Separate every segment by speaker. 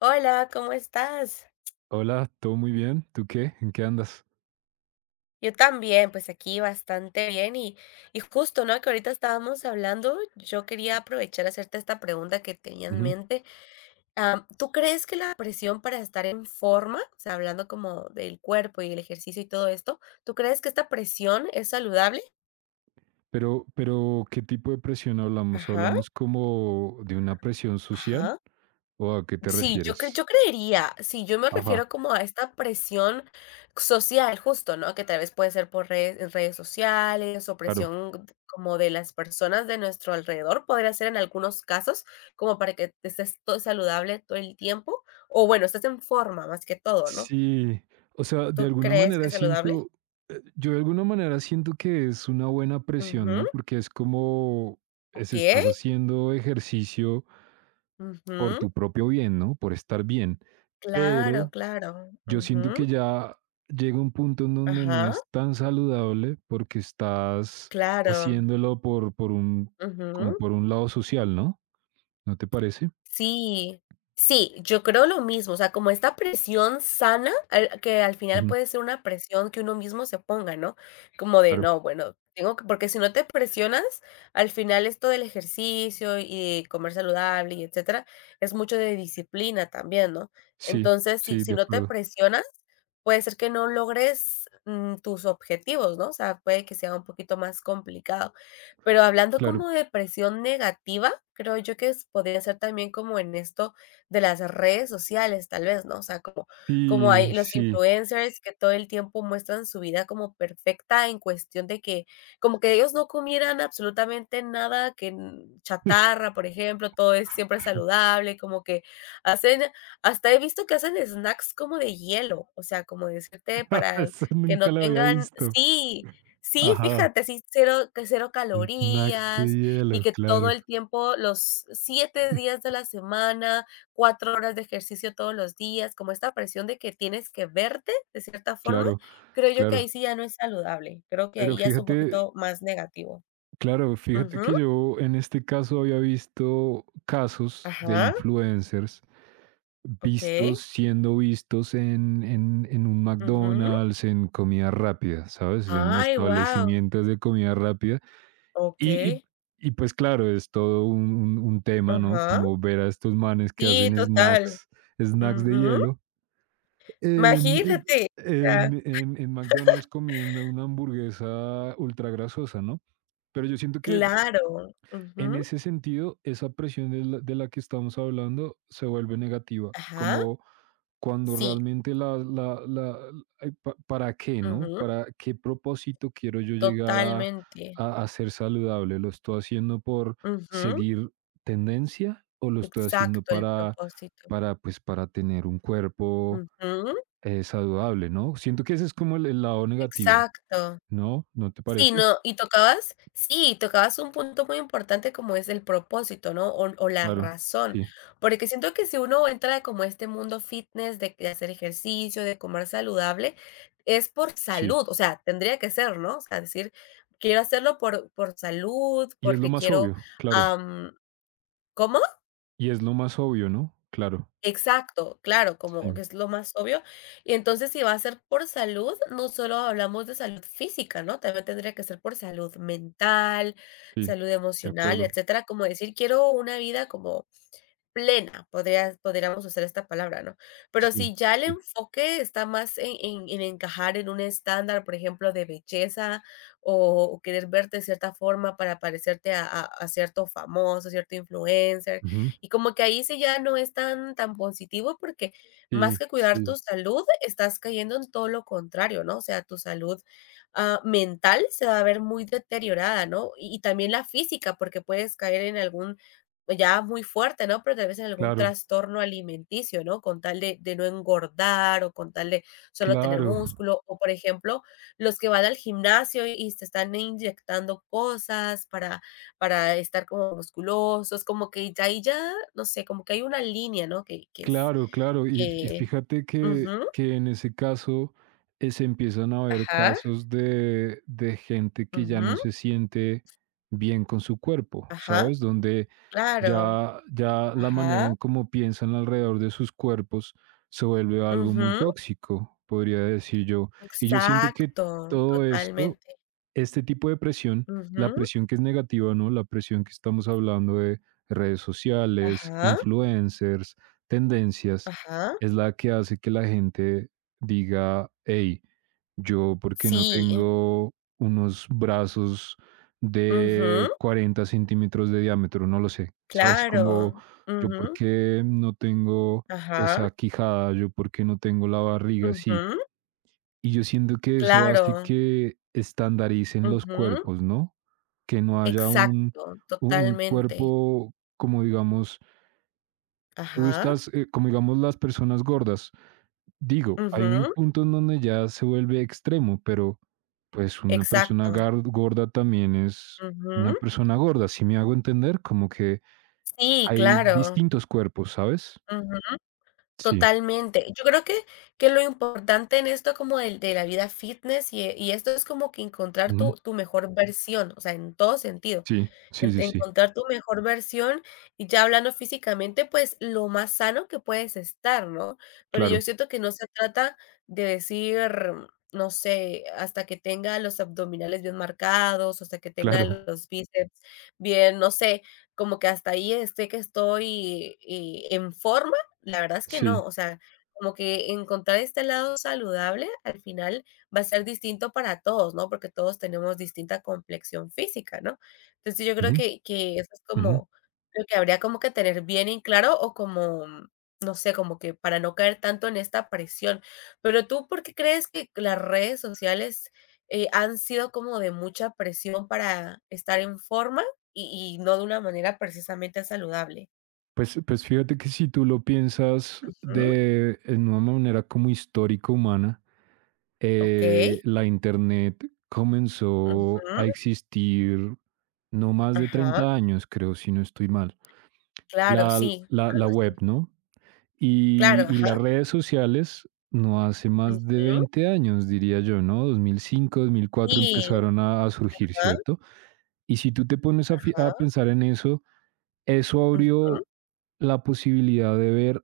Speaker 1: Hola, ¿cómo estás?
Speaker 2: Hola, todo muy bien. ¿Tú qué? ¿En qué andas?
Speaker 1: Yo también, pues aquí bastante bien y justo, ¿no? Que ahorita estábamos hablando, yo quería aprovechar a hacerte esta pregunta que tenía en
Speaker 2: Ujú.
Speaker 1: mente. ¿Tú crees que la presión para estar en forma, o sea, hablando como del cuerpo y el ejercicio y todo esto? ¿Tú crees que esta presión es saludable?
Speaker 2: Pero, ¿qué tipo de presión hablamos?
Speaker 1: Ajá,
Speaker 2: ¿Hablamos como de una presión social?
Speaker 1: ajá.
Speaker 2: ¿O a qué te
Speaker 1: Sí, yo
Speaker 2: refieres?
Speaker 1: creería, sí, yo me
Speaker 2: Ajá,
Speaker 1: refiero como a esta presión social, justo, ¿no? Que tal vez puede ser por redes sociales o
Speaker 2: claro.
Speaker 1: presión como de las personas de nuestro alrededor, podría ser en algunos casos, como para que estés todo saludable todo el tiempo, o bueno, estés en forma más que todo, ¿no?
Speaker 2: Sí, o sea, de
Speaker 1: ¿Tú
Speaker 2: alguna
Speaker 1: crees que
Speaker 2: manera
Speaker 1: es saludable?
Speaker 2: siento, yo de alguna manera siento que es una buena presión,
Speaker 1: Ujú,
Speaker 2: ¿no? Porque es como,
Speaker 1: okey,
Speaker 2: estás haciendo ejercicio por
Speaker 1: ujú,
Speaker 2: tu propio bien, ¿no? Por estar bien.
Speaker 1: claro,
Speaker 2: Pero,
Speaker 1: claro,
Speaker 2: yo siento que
Speaker 1: ujú,
Speaker 2: ya llega un punto en donde no
Speaker 1: ajá,
Speaker 2: es tan saludable, porque estás
Speaker 1: claro,
Speaker 2: haciéndolo por por un como
Speaker 1: ujú.
Speaker 2: por un lado social, ¿no? ¿No te parece?
Speaker 1: Sí, sí, yo creo lo mismo, o sea, como esta presión sana, al que al final
Speaker 2: Ujú,
Speaker 1: puede ser una presión que uno mismo se ponga, ¿no? Como de,
Speaker 2: claro.
Speaker 1: no, bueno, tengo que porque si no te presionas, al final esto del ejercicio y de comer saludable y etcétera, es mucho de disciplina también, ¿no?
Speaker 2: Sí,
Speaker 1: Entonces, si
Speaker 2: sí,
Speaker 1: si
Speaker 2: de
Speaker 1: no te
Speaker 2: acuerdo.
Speaker 1: presionas, puede ser que no logres tus objetivos, ¿no? O sea, puede que sea un poquito más complicado. Pero hablando
Speaker 2: Claro.
Speaker 1: como de presión negativa, creo yo que es podría ser también como en esto de las redes sociales, tal vez, ¿no? O sea, como hay
Speaker 2: Sí,
Speaker 1: los
Speaker 2: sí.
Speaker 1: influencers que todo el tiempo muestran su vida como perfecta en cuestión de que como que ellos no comieran absolutamente nada que n chatarra, por ejemplo, todo es siempre saludable, como que hacen hasta he visto que hacen snacks como de hielo, o sea, como decirte para
Speaker 2: Eso
Speaker 1: que
Speaker 2: nunca
Speaker 1: no
Speaker 2: lo había
Speaker 1: tengan
Speaker 2: visto.
Speaker 1: sí. Sí,
Speaker 2: Ajá,
Speaker 1: fíjate, sí, cero que cero
Speaker 2: snacks de
Speaker 1: calorías, y
Speaker 2: hielo,
Speaker 1: que todo
Speaker 2: claro,
Speaker 1: el tiempo, los 7 días de la semana, 4 horas de ejercicio todos los días, como esta presión de que tienes que verte de cierta forma,
Speaker 2: claro,
Speaker 1: creo yo que ahí
Speaker 2: claro.
Speaker 1: sí ya no es saludable, creo que
Speaker 2: Pero
Speaker 1: ahí ya es un
Speaker 2: fíjate
Speaker 1: poquito más negativo.
Speaker 2: claro, fíjate
Speaker 1: Ujú,
Speaker 2: que yo en este caso había visto casos de
Speaker 1: ajá,
Speaker 2: influencers Vistos
Speaker 1: okey,
Speaker 2: siendo vistos en en un
Speaker 1: ujú.
Speaker 2: McDonald's, en comida rápida, ¿sabes? En
Speaker 1: Ay, wow,
Speaker 2: establecimientos de comida rápida. Y y
Speaker 1: okey,
Speaker 2: y pues claro, es todo un tema, ¿no?
Speaker 1: ajá.
Speaker 2: Como ver a estos manes que
Speaker 1: Sí,
Speaker 2: hacen
Speaker 1: total,
Speaker 2: snacks de
Speaker 1: ujú.
Speaker 2: hielo en
Speaker 1: Imagínate, o
Speaker 2: en
Speaker 1: sea,
Speaker 2: en McDonald's comiendo una hamburguesa ultra grasosa, ¿no? Pero yo siento que
Speaker 1: claro,
Speaker 2: en
Speaker 1: ujú,
Speaker 2: ese sentido, esa presión de la que estamos hablando se vuelve negativa,
Speaker 1: ajá.
Speaker 2: como cuando
Speaker 1: Sí,
Speaker 2: realmente la la la ay, ¿pa para qué, no?
Speaker 1: ujú,
Speaker 2: ¿Para qué propósito quiero yo llegar a
Speaker 1: totalmente.
Speaker 2: ser saludable? ¿Lo estoy haciendo por
Speaker 1: Ujú,
Speaker 2: seguir tendencia o lo estoy haciendo
Speaker 1: exacto, el
Speaker 2: para
Speaker 1: propósito.
Speaker 2: para, pues, para tener un cuerpo,
Speaker 1: Ujú,
Speaker 2: saludable, ¿no? Siento que ese es como el lado negativo,
Speaker 1: exacto.
Speaker 2: ¿no? ¿No te
Speaker 1: Sí,
Speaker 2: parece?
Speaker 1: no, y tocabas sí, tocabas un punto muy importante como es el propósito, ¿no? O la
Speaker 2: Claro,
Speaker 1: razón,
Speaker 2: sí,
Speaker 1: porque siento que si uno entra como a este mundo fitness de que hacer ejercicio, de comer saludable, es por
Speaker 2: sí.
Speaker 1: salud, o sea, tendría que ser, ¿no? O sea, decir, quiero hacerlo por salud,
Speaker 2: Y es lo
Speaker 1: porque
Speaker 2: más
Speaker 1: quiero,
Speaker 2: obvio, claro.
Speaker 1: am ¿cómo?
Speaker 2: Y es lo más obvio, ¿no? Claro.
Speaker 1: Exacto, claro, como que
Speaker 2: Sí,
Speaker 1: es lo más obvio. Y entonces, si va a ser por salud, no solo hablamos de salud física, ¿no? También tendría que ser por salud mental,
Speaker 2: sí,
Speaker 1: salud
Speaker 2: de
Speaker 1: emocional,
Speaker 2: acuerdo.
Speaker 1: etcétera. Como decir, quiero una vida como plena, podríamos usar esta palabra, ¿no? Pero
Speaker 2: Sí,
Speaker 1: si ya el
Speaker 2: sí.
Speaker 1: enfoque está más en encajar en un estándar, por ejemplo, de belleza, o querer verte de cierta forma para parecerte a cierto famoso, cierto influencer,
Speaker 2: Ujú.
Speaker 1: y como que ahí sí ya no es tan positivo, porque más
Speaker 2: Sí,
Speaker 1: que cuidar tu
Speaker 2: sí,
Speaker 1: salud, estás cayendo en todo lo contrario, ¿no? O sea, tu salud mental se va a ver muy deteriorada, ¿no? Y también la física, porque puedes caer en algún pues, ya muy fuerte, ¿no? Pero tal vez en algún
Speaker 2: claro,
Speaker 1: trastorno alimenticio, ¿no? Con tal de no engordar, o con tal de solo tener
Speaker 2: claro.
Speaker 1: músculo, o, por ejemplo, los que van al gimnasio y se están inyectando cosas para estar como musculosos, como que ya ahí ya, no sé, como que hay una línea, ¿no? Que es
Speaker 2: Claro, claro. Y,
Speaker 1: que
Speaker 2: fíjate
Speaker 1: ujú,
Speaker 2: que en ese caso se empiezan a ver
Speaker 1: ajá,
Speaker 2: casos de gente que ya no
Speaker 1: ujú,
Speaker 2: se siente bien con su cuerpo,
Speaker 1: ajá,
Speaker 2: ¿sabes? Donde
Speaker 1: claro,
Speaker 2: ya la manera
Speaker 1: ajá,
Speaker 2: en cómo piensan alrededor de sus cuerpos se vuelve algo muy
Speaker 1: ujú,
Speaker 2: tóxico, podría decir yo. Y yo siento que
Speaker 1: exacto,
Speaker 2: todo esto
Speaker 1: totalmente,
Speaker 2: Este tipo de presión, la
Speaker 1: ujú,
Speaker 2: presión que es negativa, ¿no? La presión que estamos hablando de redes sociales,
Speaker 1: ajá,
Speaker 2: influencers, tendencias,
Speaker 1: ajá.
Speaker 2: es la que hace que la gente diga: "Hey, yo, ¿por qué no
Speaker 1: Sí,
Speaker 2: tengo unos brazos de
Speaker 1: ujú,
Speaker 2: 40 centímetros de diámetro?", no lo sé, ¿sabes? Como:
Speaker 1: claro,
Speaker 2: "Yo, ¿por
Speaker 1: ujú,
Speaker 2: qué no tengo
Speaker 1: ajá,
Speaker 2: esa quijada?, yo, ¿por qué no tengo la barriga así?".
Speaker 1: ujú,
Speaker 2: Y yo siento que eso hace
Speaker 1: claro,
Speaker 2: que estandaricen los
Speaker 1: ujú,
Speaker 2: cuerpos, ¿no? Que no haya un,
Speaker 1: exacto,
Speaker 2: un un
Speaker 1: totalmente,
Speaker 2: cuerpo como, digamos, tú
Speaker 1: ajá,
Speaker 2: estás, como, digamos, las personas gordas. Digo, hay un
Speaker 1: ujú,
Speaker 2: punto en donde ya se vuelve extremo, pero pues una persona
Speaker 1: exacto,
Speaker 2: gorda también es una
Speaker 1: ujú,
Speaker 2: persona gorda, si me hago entender, como que
Speaker 1: sí,
Speaker 2: hay
Speaker 1: claro,
Speaker 2: distintos cuerpos, ¿sabes?
Speaker 1: ujú,
Speaker 2: Sí,
Speaker 1: totalmente. Yo creo que lo importante en esto como del de la vida fitness y esto es como que encontrar
Speaker 2: ujú,
Speaker 1: tu mejor versión, o sea, en todo sentido.
Speaker 2: sí, sí, sí, sí,
Speaker 1: Encontrar tu mejor versión y ya hablando físicamente, pues lo más sano que puedes estar, ¿no? Pero yo
Speaker 2: claro,
Speaker 1: siento que no se trata de decir, no sé, hasta que tenga los abdominales bien marcados, hasta que tenga
Speaker 2: claro,
Speaker 1: los bíceps bien, no sé, como que hasta ahí esté que estoy en forma, la verdad es que no,
Speaker 2: sí,
Speaker 1: o sea, como que encontrar este lado saludable al final va a ser distinto para todos, ¿no? Porque todos tenemos distinta complexión física, ¿no? Entonces, yo creo
Speaker 2: ujú,
Speaker 1: que eso es
Speaker 2: ujú.
Speaker 1: como lo que habría como que tener bien en claro o como, no sé, como que para no caer tanto en esta presión. Pero tú, ¿por qué crees que las redes sociales han sido como de mucha presión para estar en forma y y no de una manera precisamente saludable?
Speaker 2: Pues fíjate que si tú lo piensas
Speaker 1: Ujú,
Speaker 2: de en una manera como histórica humana,
Speaker 1: okey.
Speaker 2: la Internet comenzó
Speaker 1: Ujú,
Speaker 2: a existir no más de
Speaker 1: ajá.
Speaker 2: 30 años, creo, si no estoy mal.
Speaker 1: Claro,
Speaker 2: La
Speaker 1: sí,
Speaker 2: la
Speaker 1: algo
Speaker 2: web,
Speaker 1: así.
Speaker 2: ¿no? Y
Speaker 1: Claro,
Speaker 2: y las
Speaker 1: ajá.
Speaker 2: redes sociales no hace más de
Speaker 1: Ujú.
Speaker 2: 20 años, diría yo, ¿no? 2005, 2004
Speaker 1: Sí,
Speaker 2: empezaron a surgir,
Speaker 1: ajá,
Speaker 2: ¿cierto? Y si tú te pones a
Speaker 1: ajá.
Speaker 2: pensar en eso, eso
Speaker 1: Ujú,
Speaker 2: abrió la posibilidad de ver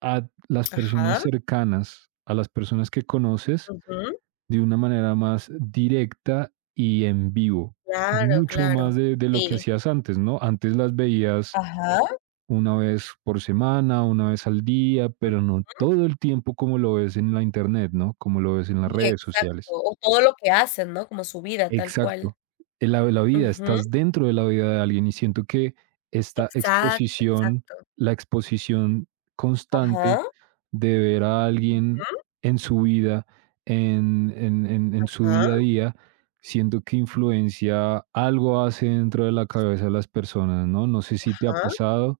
Speaker 2: a las personas
Speaker 1: ajá.
Speaker 2: cercanas, a las personas que conoces,
Speaker 1: Ujú.
Speaker 2: de una manera más directa y en vivo.
Speaker 1: Claro,
Speaker 2: Mucho más
Speaker 1: claro,
Speaker 2: de lo que
Speaker 1: sí.
Speaker 2: hacías antes, ¿no? Antes las veías
Speaker 1: Ajá.
Speaker 2: una vez por semana, una vez al día, pero no todo el tiempo como lo ves en la internet, ¿no? Como lo ves en las
Speaker 1: Sí,
Speaker 2: redes
Speaker 1: exacto.
Speaker 2: sociales.
Speaker 1: O todo lo que hacen, ¿no? Como su vida, tal cual.
Speaker 2: Exacto. En la vida,
Speaker 1: Ujú.
Speaker 2: estás dentro de la vida de alguien y siento que esta
Speaker 1: Exacto,
Speaker 2: exposición,
Speaker 1: exacto.
Speaker 2: la exposición constante
Speaker 1: Ajá.
Speaker 2: de ver a alguien en su vida, en su
Speaker 1: Ajá,
Speaker 2: día a día, siento que influencia algo hace dentro de la cabeza de las personas, ¿no? No sé si te ha
Speaker 1: ajá,
Speaker 2: pasado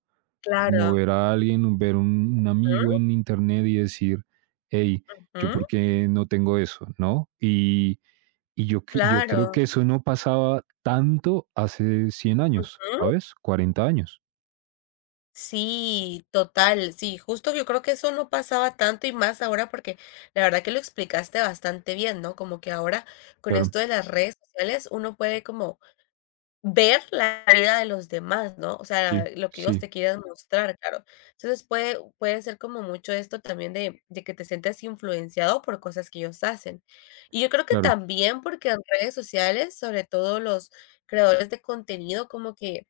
Speaker 2: como
Speaker 1: claro.
Speaker 2: ver a alguien, ver un amigo en internet y decir: "Hey,
Speaker 1: Ujú,
Speaker 2: yo,
Speaker 1: ujú,
Speaker 2: ¿por qué no tengo eso?", ¿no? Y yo creo
Speaker 1: claro.
Speaker 2: que eso no pasaba tanto hace 100 años,
Speaker 1: Ujú.
Speaker 2: ¿sabes?, 40 años.
Speaker 1: Sí, total. Sí, justo yo creo que eso no pasaba tanto y más ahora porque la verdad que lo explicaste bastante bien, ¿no? Como que ahora con
Speaker 2: Claro,
Speaker 1: esto de las redes sociales uno puede como ver la vida de los demás, ¿no? O sea,
Speaker 2: sí,
Speaker 1: lo que ellos te
Speaker 2: sí,
Speaker 1: quieran mostrar, claro. Entonces, puede ser como mucho esto también de que te sientas influenciado por cosas que ellos hacen. Y yo creo que
Speaker 2: claro.
Speaker 1: también porque en redes sociales, sobre todo los creadores de contenido, como que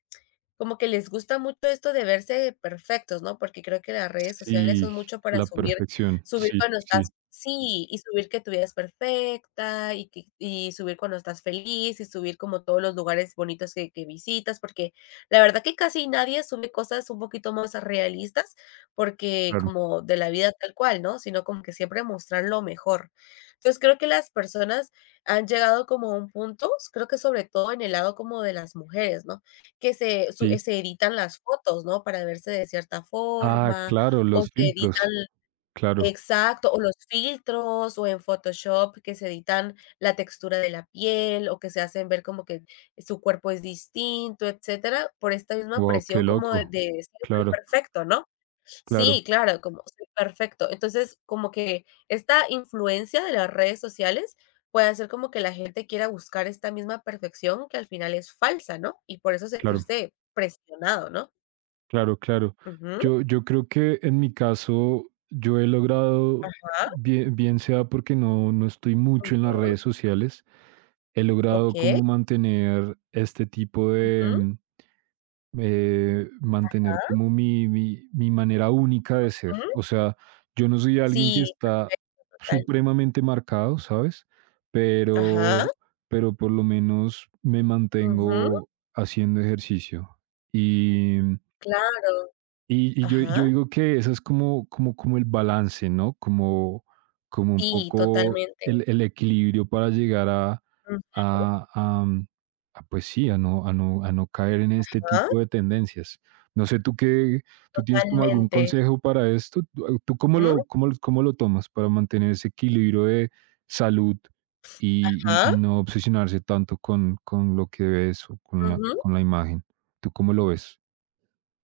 Speaker 1: como que les gusta mucho esto de verse perfectos, ¿no? Porque creo que las redes sociales son
Speaker 2: Sí,
Speaker 1: mucho para
Speaker 2: la perfección,
Speaker 1: subir
Speaker 2: sí,
Speaker 1: cuando estás
Speaker 2: sí,
Speaker 1: sí, y subir que tu vida es perfecta, y subir cuando estás feliz, y subir como todos los lugares bonitos que visitas, porque la verdad que casi nadie sube cosas un poquito más realistas, porque
Speaker 2: claro,
Speaker 1: como de la vida tal cual, ¿no? Sino como que siempre mostrar lo mejor. Entonces, creo que las personas han llegado como a un punto, creo que sobre todo en el lado como de las mujeres, ¿no? Que se su eh,
Speaker 2: sí.
Speaker 1: se editan las fotos, ¿no? Para verse de cierta
Speaker 2: Ah,
Speaker 1: forma,
Speaker 2: claro,
Speaker 1: o
Speaker 2: los
Speaker 1: se editan,
Speaker 2: filtros, claro.
Speaker 1: exacto, o los filtros, o en Photoshop que se editan la textura de la piel, o que se hacen ver como que su cuerpo es distinto, etcétera, por esta misma
Speaker 2: Wow, qué
Speaker 1: presión como de
Speaker 2: loco.
Speaker 1: de decir: "Soy
Speaker 2: Claro,
Speaker 1: perfecto", ¿no?
Speaker 2: claro,
Speaker 1: Sí, claro, como sí, perfecto. Entonces, como que esta influencia de las redes sociales puede hacer como que la gente quiera buscar esta misma perfección que al final es falsa, ¿no? Y por eso
Speaker 2: claro.
Speaker 1: sentirse presionado, ¿no?
Speaker 2: Claro, claro.
Speaker 1: Ujú,
Speaker 2: Yo creo que en mi caso yo he logrado,
Speaker 1: ajá,
Speaker 2: bien, bien sea porque no, no estoy mucho en las
Speaker 1: ujú,
Speaker 2: redes sociales, he logrado
Speaker 1: okey,
Speaker 2: como mantener este tipo de,
Speaker 1: ujú,
Speaker 2: mm, mantener
Speaker 1: ajá,
Speaker 2: como mi manera única de ser.
Speaker 1: ujú.
Speaker 2: O sea, yo no soy alguien que
Speaker 1: Sí,
Speaker 2: está
Speaker 1: perfecto, total.
Speaker 2: supremamente marcado, ¿sabes?
Speaker 1: Ajá,
Speaker 2: Pero, pero por lo menos me
Speaker 1: ujú,
Speaker 2: mantengo haciendo ejercicio.
Speaker 1: claro,
Speaker 2: Y yo, yo
Speaker 1: ajá.
Speaker 2: digo que eso es como, como como el balance, ¿no? Como como un
Speaker 1: Sí,
Speaker 2: poco
Speaker 1: totalmente.
Speaker 2: el equilibrio para llegar a a, mm, a, pues sí, a no caer en este
Speaker 1: Ajá,
Speaker 2: tipo de tendencias. No sé, ¿tú tienes como algún
Speaker 1: totalmente.
Speaker 2: consejo para esto? ¿Tú cómo
Speaker 1: Ujú,
Speaker 2: lo cómo lo cómo lo tomas para mantener ese equilibrio de salud y
Speaker 1: ajá,
Speaker 2: y no obsesionarse tanto con lo que ves o con la
Speaker 1: ujú.
Speaker 2: con la imagen? ¿Tú cómo lo ves?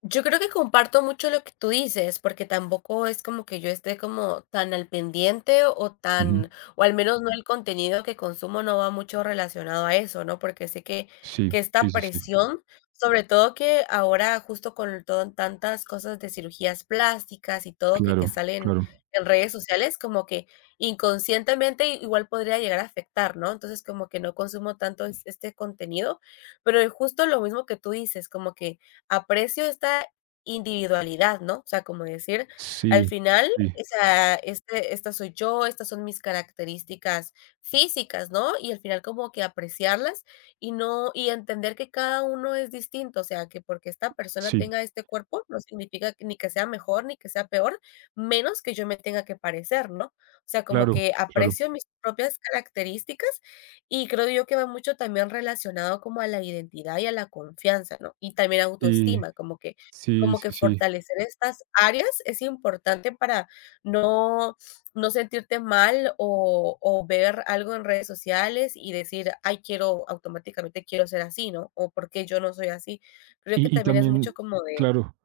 Speaker 1: Yo creo que comparto mucho lo que tú dices, porque tampoco es como que yo esté como tan al pendiente o
Speaker 2: Ujú.
Speaker 1: tan, o al menos no el contenido que consumo no va mucho relacionado a eso, ¿no? Porque sé que,
Speaker 2: Sí,
Speaker 1: que esta
Speaker 2: sí, sí, sí.
Speaker 1: presión, sobre todo que ahora justo con tantas cosas de cirugías plásticas y todo que
Speaker 2: Claro,
Speaker 1: salen
Speaker 2: claro.
Speaker 1: en redes sociales, como que inconscientemente igual podría llegar a afectar, ¿no? Entonces como que no consumo tanto este contenido, pero justo lo mismo que tú dices, como que aprecio esta individualidad, ¿no? O sea, como decir, al
Speaker 2: Sí,
Speaker 1: final,
Speaker 2: sí,
Speaker 1: o sea, esta soy yo, estas son mis características físicas, ¿no? Y al final como que apreciarlas y no, y entender que cada uno es distinto, o sea, que porque esta persona
Speaker 2: sí,
Speaker 1: tenga este cuerpo no significa ni que sea mejor ni que sea peor, menos que yo me tenga que parecer, ¿no? O sea, como
Speaker 2: claro,
Speaker 1: que
Speaker 2: claro.
Speaker 1: aprecio mis propias características y creo yo que va mucho también relacionado como a la identidad y a la confianza, ¿no? Y también
Speaker 2: Y
Speaker 1: autoestima, como que
Speaker 2: sí, sí, sí.
Speaker 1: fortalecer estas áreas es importante para no no sentirte mal o ver algo en redes sociales y decir: "Ay, quiero automáticamente quiero ser así", ¿no? O, porque yo no soy así?". Creo que
Speaker 2: Y
Speaker 1: también es mucho
Speaker 2: también,
Speaker 1: como de
Speaker 2: claro,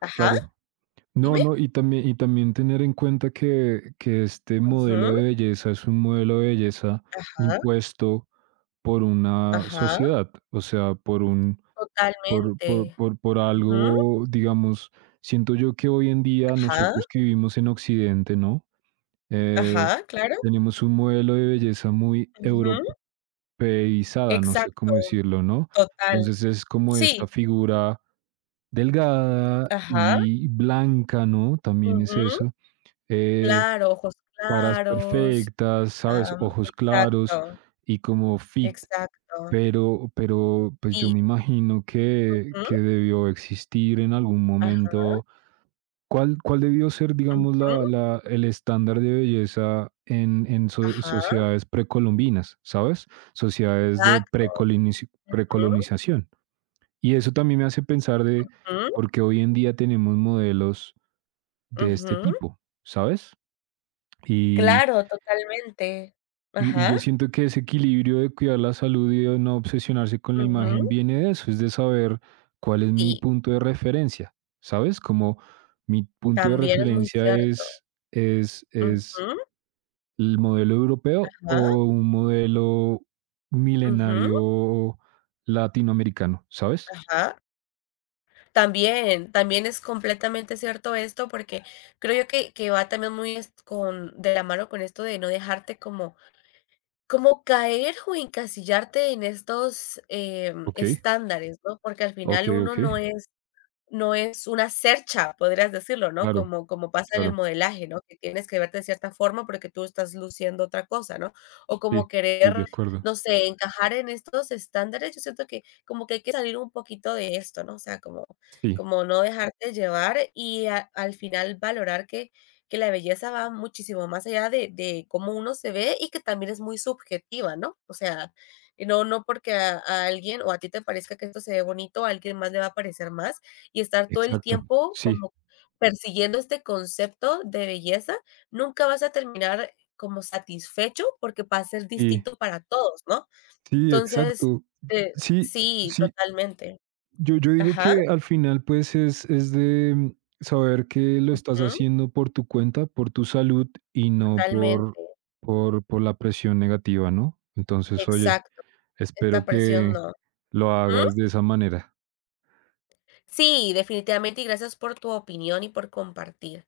Speaker 1: ajá,
Speaker 2: claro. No,
Speaker 1: dime.
Speaker 2: no, y también tener en cuenta que este modelo
Speaker 1: Ujú,
Speaker 2: de belleza es un modelo de belleza
Speaker 1: ajá,
Speaker 2: impuesto por una
Speaker 1: ajá,
Speaker 2: sociedad, o sea, por un,
Speaker 1: totalmente.
Speaker 2: por
Speaker 1: Ujú,
Speaker 2: algo, digamos, siento yo que hoy en día
Speaker 1: ajá,
Speaker 2: nosotros que vivimos en Occidente, ¿no? Eh,
Speaker 1: ajá, claro.
Speaker 2: tenemos un modelo de belleza muy europeizada, no sé cómo
Speaker 1: Exacto,
Speaker 2: decirlo, ¿no?
Speaker 1: total.
Speaker 2: Entonces es como
Speaker 1: Sí,
Speaker 2: esta figura delgada
Speaker 1: ajá,
Speaker 2: y blanca, ¿no? También es
Speaker 1: ujú,
Speaker 2: eso, eh,
Speaker 1: claro, ojos
Speaker 2: caras
Speaker 1: claros,
Speaker 2: perfectas, ¿sabes? Ojos claros
Speaker 1: exacto,
Speaker 2: y como fit.
Speaker 1: exacto.
Speaker 2: Pero pues yo
Speaker 1: Sí,
Speaker 2: me imagino que
Speaker 1: ujú,
Speaker 2: debió existir en algún
Speaker 1: ajá,
Speaker 2: momento. ¿Cuál, cuál debió ser, digamos,
Speaker 1: ujú,
Speaker 2: el estándar de belleza en so-
Speaker 1: ajá,
Speaker 2: sociedades precolombinas, ¿sabes? Sociedades de
Speaker 1: exacto,
Speaker 2: precolonización. Y eso también me hace pensar de
Speaker 1: ujú, ujú,
Speaker 2: por qué hoy en día tenemos modelos de este
Speaker 1: ujú.
Speaker 2: tipo, ¿sabes? Y
Speaker 1: Claro, totalmente.
Speaker 2: y
Speaker 1: Ajá,
Speaker 2: yo siento que ese equilibrio de cuidar la salud y de no obsesionarse con la imagen
Speaker 1: ujú,
Speaker 2: viene de eso, es de saber cuál es mi
Speaker 1: sí,
Speaker 2: punto de referencia, ¿sabes? Como mi punto de
Speaker 1: también es muy
Speaker 2: referencia
Speaker 1: cierto.
Speaker 2: es
Speaker 1: Ujú,
Speaker 2: el modelo europeo
Speaker 1: ajá,
Speaker 2: o un modelo
Speaker 1: ujú,
Speaker 2: milenario latinoamericano, ¿sabes?
Speaker 1: ajá. También, también es completamente cierto esto, porque creo yo que va también muy es con de la mano con esto de no dejarte como caer o encasillarte en estos
Speaker 2: Okey,
Speaker 1: estándares, ¿no? Porque al final
Speaker 2: okey,
Speaker 1: uno
Speaker 2: okey.
Speaker 1: no es una cercha, podrías decirlo, ¿no?
Speaker 2: Claro,
Speaker 1: Como pasa en el
Speaker 2: claro.
Speaker 1: modelaje, ¿no? Que tienes que verte de cierta forma porque tú estás luciendo otra cosa, ¿no? O como
Speaker 2: Sí, sí, de
Speaker 1: querer,
Speaker 2: acuerdo.
Speaker 1: no sé, encajar en estos estándares, yo siento que como que hay que salir un poquito de esto, ¿no? O sea, como
Speaker 2: Sí,
Speaker 1: como no dejarte llevar y a al final valorar que la belleza va muchísimo más allá de cómo uno se ve y que también es muy subjetiva, ¿no? O sea, no porque a alguien o a ti te parezca que esto se ve bonito, a alguien más le va a parecer más y estar todo el
Speaker 2: exacto.
Speaker 1: tiempo
Speaker 2: Sí,
Speaker 1: como persiguiendo este concepto de belleza, nunca vas a terminar como satisfecho porque va a ser
Speaker 2: y
Speaker 1: distinto para todos, ¿no?
Speaker 2: Sí,
Speaker 1: Entonces,
Speaker 2: exacto.
Speaker 1: eh,
Speaker 2: Sí,
Speaker 1: sí,
Speaker 2: sí,
Speaker 1: totalmente.
Speaker 2: yo digo
Speaker 1: Ajá,
Speaker 2: que al final, pues, es de mm, saber que lo estás
Speaker 1: ujú,
Speaker 2: haciendo por tu cuenta, por tu salud y no por,
Speaker 1: totalmente,
Speaker 2: por la presión negativa, ¿no? Entonces, oye,
Speaker 1: exacto,
Speaker 2: espero
Speaker 1: esta presión
Speaker 2: que
Speaker 1: no.
Speaker 2: lo
Speaker 1: Ujú.
Speaker 2: hagas de esa manera.
Speaker 1: Sí, definitivamente, y gracias por tu opinión y por compartir.